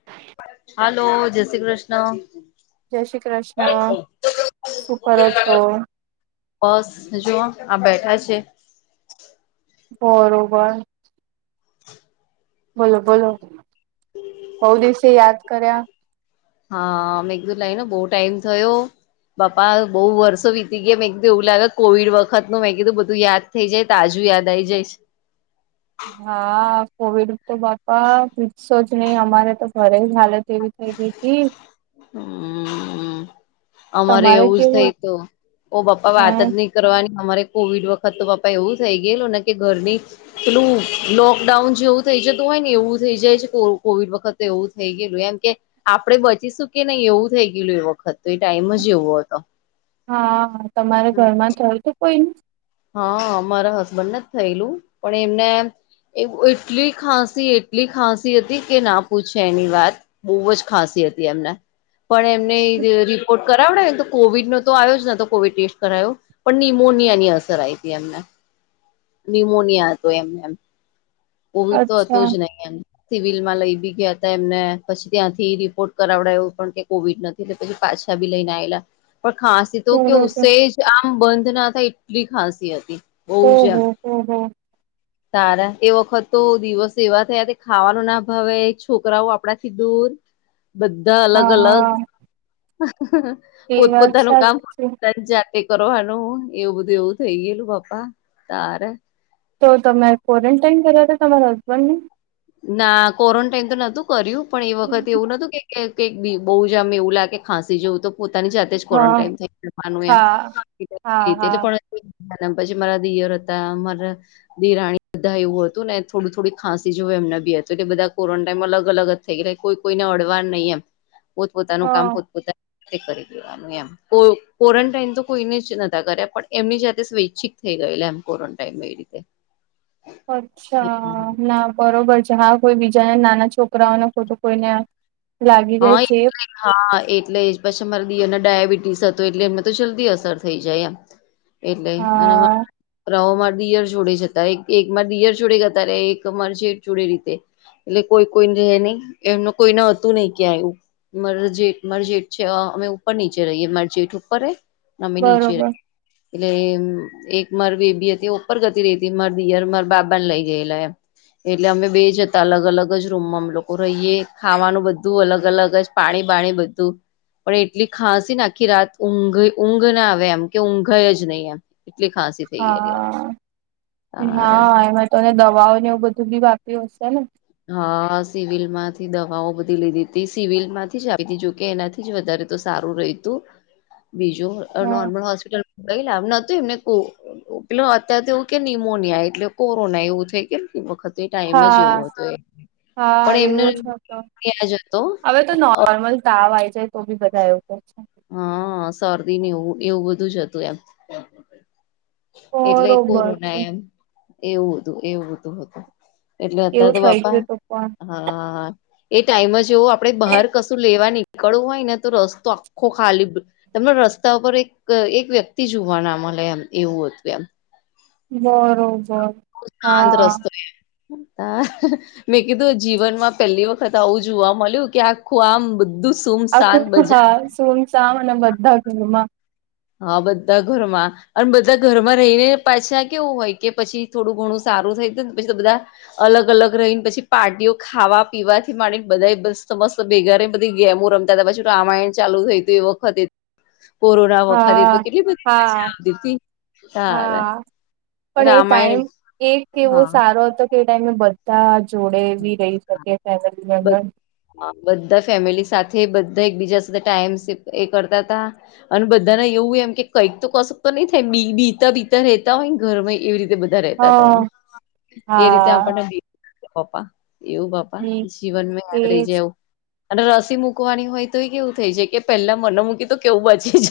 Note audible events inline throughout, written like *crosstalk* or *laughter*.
*unintelligible* હાલો જય શ્રી કૃષ્ણ જય શ્રી કૃષ્ણ શું કરો છો બસ જુઓ આ બેઠા છે બરોબર બોલો બોલો બઉ દિવસે યાદ કર્યા હા મેઘદૂર લાઈને બહુ ટાઈમ થયો બાપા બહુ વર્ષો વીતી ગયા મેં કીધું એવું લાગે કોવિડ વખતનું મેં કીધું બધું યાદ થઈ જાય તોાજુ યાદ આ આવી જાયશ હા કોવિડ તો બાપા પીસો જ નહીિ અમારે તો ઘરે હાલત એવી ક જ *unintelligible* હમ અમારે તમારે એવું જ કેવું થઈ તો ઓ પપ્પા હે વાત જ નહી કરવાની અમારે કોવિડ વખત તો પપા એવું થઈ ગયેલ ને કે ઘરની પેલું લોકડાઉન જેવું થઈ જતું હોય ને એવું થઈ જાય છે કોવિડ વખતે એવું થઈ ગયેલું એમ કે આપડે બચીશું કે નહી એવું થઈ ગયલું એ વખત તો એ ટાઈમ જ એવો હતો હા તમારે હ ઘરમાં થયું તો કોઈ નને હા મારા હસબન્ડ ને જ થયેલું પણ એમને એ એટલી ખાંસી એટલી ખાંસી હતી કે ના પૂછે એની વાત બહુ જ ખાંસી હતી એમને પણ એમને રિપોર્ટ કરાવડને તો કોવિડ નો તો આવ્યો જ ના તો કોવિડ ટેસ્ટ કરાયો પણ નિનીમોનિયા ની અસર આઈ હતી એમને ન્યુમોનિયા હતો એમને એમ કોવિડ તો હતો અચ્છા જ નહીિ એમ સિવિલ માં લઈ બી ગયા હતા એમને પછી ત્યાંથી રિપોર્ટ કરાવડ્યા એવું પણ કે કોવિડ નથી એલે પછી પાછા ભી લઈને આવેલા પણ ખ તો કે બરોબર ઉસે જ આમ બંધ ના થાય એટલી ખાંસી હતી બહુ જ ઓહ એમ હ હ *inaudible* તારા એ વખત તો દિવસ એવા થયા તે ખાવાનું ના ભાવે છોકરાઓ આપડા થી દૂર બધા અલગ હા અલગ હા એ વાત પોતપોતાનું કામ સાચી છે. તે કરવાનું એવું બધું એવું થઇ ગયેલું પાપા તારે તો તમે ક્વોરન્ટાાઈન કર્યા હતા તમારા હસબન્ડ ને ના ક્વોરન્ટાાઈન તો નહોતું કર્યું પણ એ વખત એવું નતું કે બહુ જમ એવું લાગે ખાંસી જવું તો પોતાની જાત હા ક્વોરન્ટાઈન થ જવાનું એમ હા હા હા રીતે પછી મારા દિયર હતા મારા ધિરાણી બધા એવું હતું ને થોડું, થોડી ખાંસી. જો એમને બી હતો એટલે બધા કોરોન્ટાાઈમ અગ અલગ જ થઈ એટલે કોઈ કોઈને અડવાર નહીં, એમ પોતપોતાનું કામ હા પોતપોતા કરી દેવાનું એમ ક્વોરન્ટાાઈન તો કોઈને જ ન કર્યા પણ એમની જા સ્વૈચ્છિક થઈ ગયેલા, એમ ક્વોરન્ટાાઈન રીતે અચ્છા ના બરોબર છે હા કોઈ બીજાના નાના છોકરાઓને ખોટું કોઈને, લાગી જાય હઈ છે હા એટલે પછી અમારા દિયરને ડાયાબિટીસ હતો એટલે એમને તો જલ્દી અસર થઈ જાય એમ એટલે અને મન હા રોવો માં દિયર છોડે જતા એક એકમા દિયર જોડે ગતા ને એક મા છેઠ છોડે રીતે એટલે કોઈ કોઈને ની એમનું કોઈ ના હતું નહી ક્યાંય મર જે માર જેટ છે, અ અમે ઉપર નીચે રહીએ માર જેટ ઉપર રેય અમે નીચે બરોબર એટલે એક માર બેબી હતી ઉપર ગતી રેતી મારા દિયર મારા બાબા લઈ ગયેલા એમ એટલે અમે બે જતા અલગ અલગ જ રૂમમાં અ લોકો રહીએ ખાવાનું બ બધું અલગ અલગ જ પાણી બાણી બધું પણ એટલી ખાંસી ને આખી રાત ઊંઘ ઊંઘ ના આવે એમ કે ઊંઘાય જ નહીં એમ એટલી ખાંસી થઈ ગયેલી હા તારે હા એમજ તોને દવાઓને એવું બધું પીવા આપ્યું હશે ને? હા સિવિલ માંથી દવાઓ બધી લીધીતી સિવિલ માંથી જ આવી તી જોકે એના એ જ વધારે તો સારું રેતું બીજું હ નોર્મલ હોસ્પિટલ કઈલા નતું એમને કો *unintelligible* અત્યારે તો એવું કે નિમોનિયા એટલે કોરોના એવું થઈ કે વખતે એ ટાઈમ જ હા એવો હતો એ હા એવું પણ જ એમને હત ત્યાં જ હતો હવે તો નો મન તાવ આય છે, તો બી બધા એવું કે છે. હા શરદીને એવું એવું બધું જ હતું એમ એટલે બરોબર છે કોરોના એમ એવું બધું એવું બધું હતું એટલે અત્યારે એવું તો થઈ બાપા ગયું તું પણ હા એ ટાઈમ જવું આપડે બહાર કશું લેવાની કળવું હોય ને તો રસ્તો આખો ખાલી તમને રસ્તા ઉપર એક એક વ્યક્તિ જોવાના મલે એમ એવું હતું એમ બરોબર. શાંત હા રસ્તો એ હા મેં કીધું જીવનમાં પહેલી વખત આવું જોવા મલયુ કે આખું આમ બધું આખું સુમસાન બજાર હા સુંમ સામ અને બધા ઘરમાં હ બધા ઘરમાં અને બધા ઘરમાં રહીને પાછા કેવું હોય કે પછી થોડું ઘણું સારું થાયને પછી તો બધા અલગ અલગ રહીને પછી પાર્ટીઓ ખાવા પીવાથી માંડીને બધા મસ્ત મસ્ત ભેગા બધી ગેમો રમ તા તા પછી ત આમાય ચાલુ થય ગયુ એ વખતે કોરોના વ ફરે હા તો કેટલી બધી હા મજા આવતી હતી તારે હા પણ એ ટાઈમ રામાયણ એ કેવો હા સારો હતો. તે ટાઈમે બધા જોડે બી રહી શકે ફેમિલી બ મેમ્બર બધા ફેમિલી સાથે બધા એકબીજા સાથે ટાઈમ એ કરતા હતા અને બધાને એવું એમ કે કંઈક તો કસક તો નહી થાય બી બીતા બીતા રેતા હોય ઘરમા એવી રીતે રે તા તા એમ હા એ રીતે હા આપણને પપ્પા એવું પપા બી જીવનમાં યાદ રય એજ જાય એવુ અને રસી મૂકવાની હોય તો એ કેવું થઈ જાય કે પહેલા મને મૂકી તો કેવું બચે જ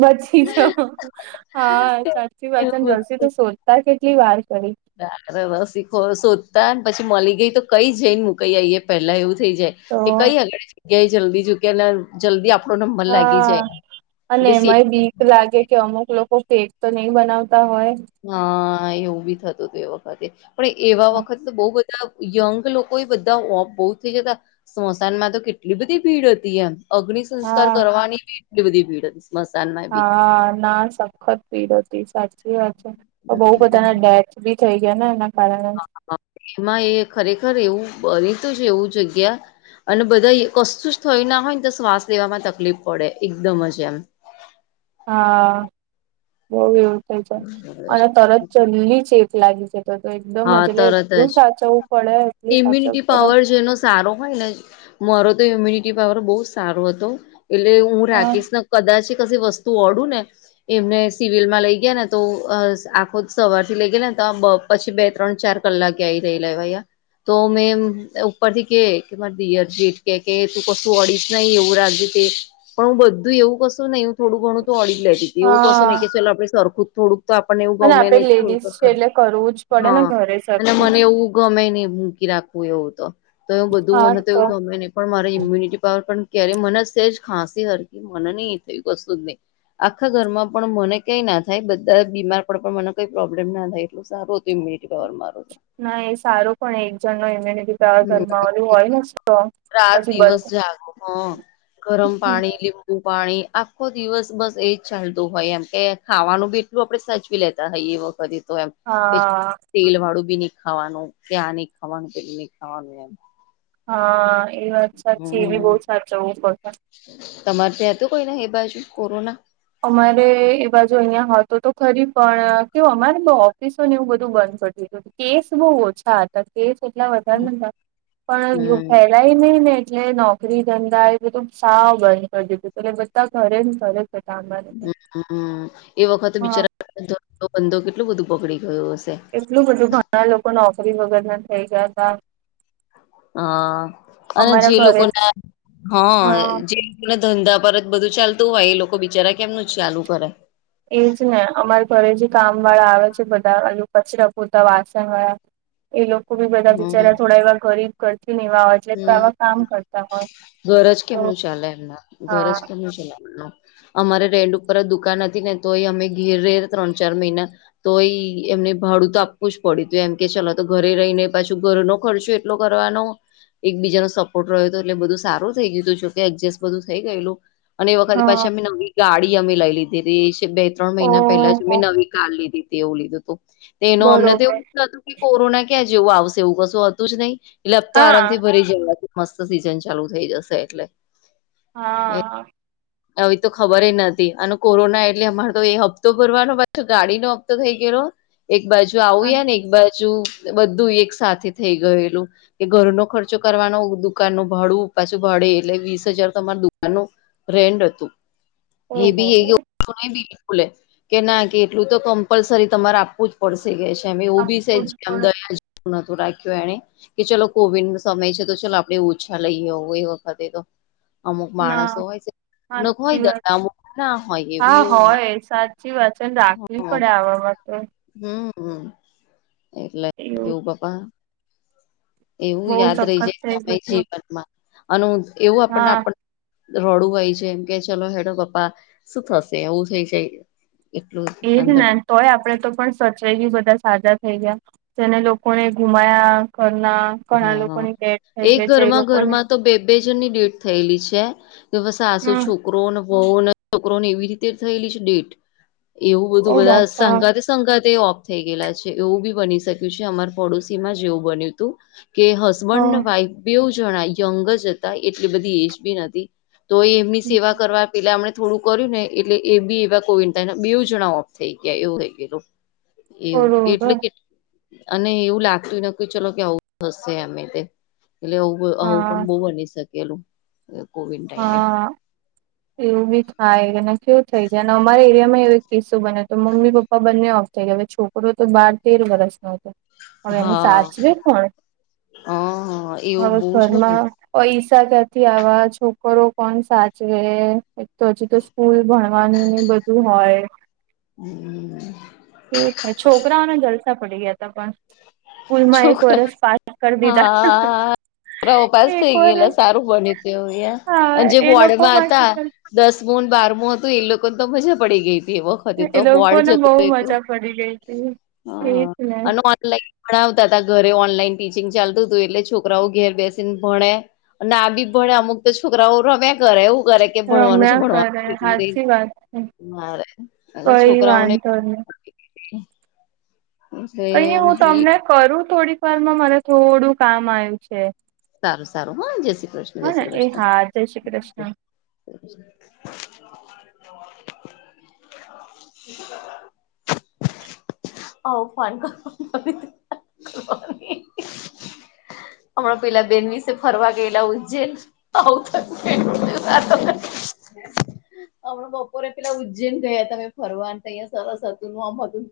બચી જઓ હા સાચી વાચન એવું જર્સી તો સોધતા કેટલી વાર કરી રસીખ શોધતા ને પછી મલી ગઈ તો કઈ જઈને મુ કએ પેલા એવું થઈ જાય તો કે કઈ અળલ જગ્યા જલ્દી જુકયા જલ્દી આપણનો હા અને એમાંય બીક લાગે આપણે. કે અમુક લોકો કેક તો નહી બનાવતા હોય હા એવું બી થતું હતું એ વખતે પણ એવા વખતે બો બ ધા યંગ લોકો બધા ઓ બહુ થઈ જતા સ્મશાનમાં તો કેટલી બધી ભીડ હતી એમ અગ્નિ સંસ્કાર હા કરવાની એટલી બધી ભીડ હતી મસાાલમાં. હા ના સખત ભીડ હતી સાચી વાત છે, તો બહુ હમ બધાના ડે બી થઈ ગયાને એના કારણે હ એમાં એ ખરેખર એવું બનીતુંજ એવું જગ્યા અને બધાઇ કશુંજ થયુના હોયને તો શ્વાસ લેવામાં તકલીફ પડે એકદમ જ એમ. હા બહુ એવું થાય છે, અને તરત જલલી ચેપ લાગી જાય. તો તો એકદમ હા જ તરત એટલું જ સાચવવું પડે, એટલું સાચવવું ઇમ્યુનિટી પડે પાવર જેનો સારો હોય ને મારો તો ઇમ્યુનિટી પાવર બહુ સારો હતો, એટલે હું હા રાકેશ કદાચી કસી વસ્તુ અડુને એમને સિવિલ માં લઈ ગયા ને તો અ આખો સવાર થી લઈ ગયા ને તો બ પછી ચી બે, ત્રણ, ચાર કલાકે આઇ રહેલાં તો મેં ઉપરથી કે કે મારા દિયર જેઠ કે કે તું કશું અડી નહી એવું રાગ્યું તે, પણ હું બધું એવું કશું નહી હું થોડું ઘણું તો અડી લેતી. એવું કસું નહી હા કે ચાલો આપણે સરખું જ થોડુંક તો આપણને એવું ગમે નહી, થોડુંકે ઈઝ પડેન ઘરે અને સરખું મને એવું ગમે નહી મૂકી રાખવું એવું તો, તો એવું બધું મને તો એવું ગમે નહિ પણ મારે ઇમ્યુનિટી પાવર પણ ક્યારેય મન સેજ ખાંસી હરકી મને નહી એ થયું કશું જ નહીં આખા ઘરમાં પણ મને કઈના થાય બધા બીમાર પડે પણ મને કઈ પ્રોબ્લેમ ના થાય એટલું સારુ તે મીટકર મારું ના એ સારો પણ એક જણ નો ઈમ્યુનીટી તાર હમ ઘરમાં ઓળું હોય ને સ્તો રાત પછી દિવસ બધ જાગો હા ગરમ પાણી લિમ ઉ પાણી આખો દિવસ બસ એજ ચાલતું હોય, એમ કે ખાવાનું બી એટલું આપડે સાચવી લેતા હોય એ વખ પછી તો એમ કે હા તેલ વાળું બી નહી ખાવાનું, ત્યાં નહી ખાવાનું, પેલું નહી ખાવાનું એમ. હા એ વાત સાચી, એ બી બહુ હમ સાચવવુ પડતુ તમારે ત્યા હતું કોઈને, એ બાજુ કોરોના? અમારે એ બાજુ અહિંયા હતો તો ખરી પણ કેવું અમારે બો ઓફિસો ને એવું બધું બંધ કરી દીધુ. કેસ બહુ ઓછા હતા, કેસ એટલા વધારે નતા, પણ ઈ હમ ફેલાય નહીને એટલે નોકરી ધંધા એ બધું સાવ બંધ કરી દીધું તુ, એટલે બધા ઘરે ન ધરે હતા હમાર હ એ વખતે બિચારાં *unintelligible* કેટલું બધું બગડી ગયો હશે. એટલું બધુ ઘણા લોકો નોકરી વગર ના થઈ ગયા હતા. હા અને અમારા જે ઘરે લોકો ને હ જે પેલા ધંધા પરત બધું ચાલતું હોય એ લોકો બિચારા કેમનું ચાલુ કરે એછેને અમારે ઘરે જે કામ વાળા આવે છે બધા ઓલું કચરા, પોતા, વાસણ વાળા એ લોકો બી બધા બિચારા થોડા એવા ગરીબ ઘરથી ને એવા હોય. એટલે હમ્મ આવા કામ કરતા હોય ઘર જ તો કેમનું ચાલે એમના, ઘર હા જ કેમનું ચલે એમ અમારે રેન્ટ ઉપર દુકાન હતી ને તો એ અમે ઘેરે ત્રણ, ચાર મહિના તો ઈ એમને ભાડું તો આપવું જ પડ્યું તું, એમ કે ચાલ તો ઘરે રહીને પાછું ઘરનો ખર્ચો લો કરવાનો. એકબીજાનો સપોર્ટ રહ્યો હતો, એટલે બધું સારું થઈ ગયું હતું, જોકે એડજસ્ટ બધું થઈ ગયેલું. અને એ વખતે હા પાછી અમે નવી ગાડી અમે લઈ લીધી તી, બે, ત્રણ મહિના પહેલા જ અમે ઓહો નવી કાર લીધી. તેવું લીધું હતું, તોનો અમને તો એવું બરોબર લીધું હતું કે, કોરોના ક્યાં જેવું આવશે એવું કશું હતું જ નહી. એટલે હપ્તો હા આરામથી ભરી જવા શે, મસ્ત સીઝન ચાલુ થઈ જશે એટલે. હા હા આવી તો ખબરએ નથી, આને કોરોના એટલે અમારે તો એ હપ્તો ભરવાનો ગાડીનો હપ્તો થઈ ગયેલો એક બાજુ આવું ને એક બાજુ બધું એક સાથે થઈ ગયેલું. કે ઘરનો ખર્ચો કરવાનો, દુકાન નો ભાડું, પાછું ભાડે એટલે વીસ હજાર તમાર દુકાન નો રેન્ડ હતું ઓહો હીધી એયો કાંઈ બીન ખુલ્લે, કે ના કે એટલું તો કમ્પલસરી તમારે આપવુંજ પડસે ગયા છે એવ બી આપવું જ છેમ પડે નતું રાખ્યું એને કે ચલો કોવિડ નો સમય છે તો ચાલ આપણે ઓછા લઈ આવવું એ વખતે તો અમુક માણસો ના હોય છે અમુક હોય સાચી વાત દયા અમુક ના હોય હા એવી એવું હોય સાચ સાચી વાચન રાખવી હોય પડે આ માટે હમ હમ એટલે એવું પપ્પા એવું બહુ યાદ રહી સખત જાય થઈ સમય ગયું હતું જીવનમાં અને એવું આપણને હા આપ રોડું હોય છે એમ કે ચલો હેડ પપ્પા શું થશે એવું થઇ જાય એટલું એજ અંદર ને તોય આપડે તો પણ સચવાઈ ગય બધા સાજા થઈ ગયા જેને લોકોને ઘુમાયા ઘરના ઘણા હા લોકો ને એક ઘરમાં ઘરમાં તો બે બે જનની ડેથ થયેલી છે કે બસ આસું હમ છું છોક ને ભ ને છોકરો ને એવી રીતે થયેલી છે ડેટ એવું બધું ઓ બધા બાપા સાંગા સંકાત એ ઓફ થઈ ગયેલા છે એવું બી બની શક્યું છે અમાર પાડોશી માં જેવું બન્યું હતું કે હસબન્ડ હા ને વાઈફ બેવ જણા યંગ જ હતા એટલે બધી એજ બી નથી તો એમની સેવા કરવા પેલા હમણે થોડું કર્યું ને એટલે એ બી એવા કોવિ બે જણા ઓફ થઈ ગયા એવું થઈ ગયું એવું બરોબર એટલે કે અને એવું લાગતું ન ચલો કે આવ હશે અમે તે એટલેું આવું હા પણ બહ બની શકેલું કોવિંદ હા એવું બી થાય શું થઈ જાય અને અમારા એરિયા માં એવ એક કિસ્સો બન્યો છે તો મમ્મી પપ્પા બંને ઓફ થઈ ગયા હવે છોકરો તો બાર તેર વર્ષના હતો હવે એને હા સાચવે પણ હ એવું હવે બહુ જ બને ઘરમાં ઈસા ક્યાંથી આવા છોકરો કોણ સાચવે તો હજી તો ફૂલ ભણવાનું બધું હોય હ કેવું થાય છોકરાઓને જલસા પડી ગયા હતા પણ સ્કૂલમાં એક છોકરા વરષ પાસ કરી દીધા હા પાસ એક થઈ ગયેલા વરસ સારું બન્યું તું એ હા અને જે એ લોકો પોડમાં હતા માટે દસમું ને બારમું હતું એ લોકો ને તો મજા પડી ગઈ હતી એવો ફ તો એ હોડ લોકોને જ બહુ હતું એક હ મજા પડી ગઈ હતી હ એજ ને અને ઓનલાઈન ભણાવતા હતા ઘરે ઓનલાઈન ટીચિંગ ચાલતું હતું એટલે છોકરાઓ ઘેર બેસીને ભણે ના બી ભડે અમુક તો છોકરાઓ રમ્યા કરે એવું કરે કે ભણવાનું છે રમ્યા કરે ભણવાનું સાચી વાત છે. મારે અને છોકરાઓને તો એટલે કઈ નઈ એમ હું તમને કરું થોડીક વારમાં મને થોડું કામ આવ્યું છે સારું સારું હા જય શ્રી કૃષ્ણ હા જય ને શ્રી એ કૃષ્ણ હા જય શ્રી કૃષ્ણ *unintelligible* *inaudible* શું *unintelligible* આવ ફન કર ફ *unintelligible* હમણાં પેલા બેન વિશે ફરવા કેલા ઉજજેલ હ ત *unintelligible* હમણાં બપોરે પેલા ઉજ્જૈન ગયા તમે ફરવાન તો અહિયાં સરસ હતું આમ હતું ત્યા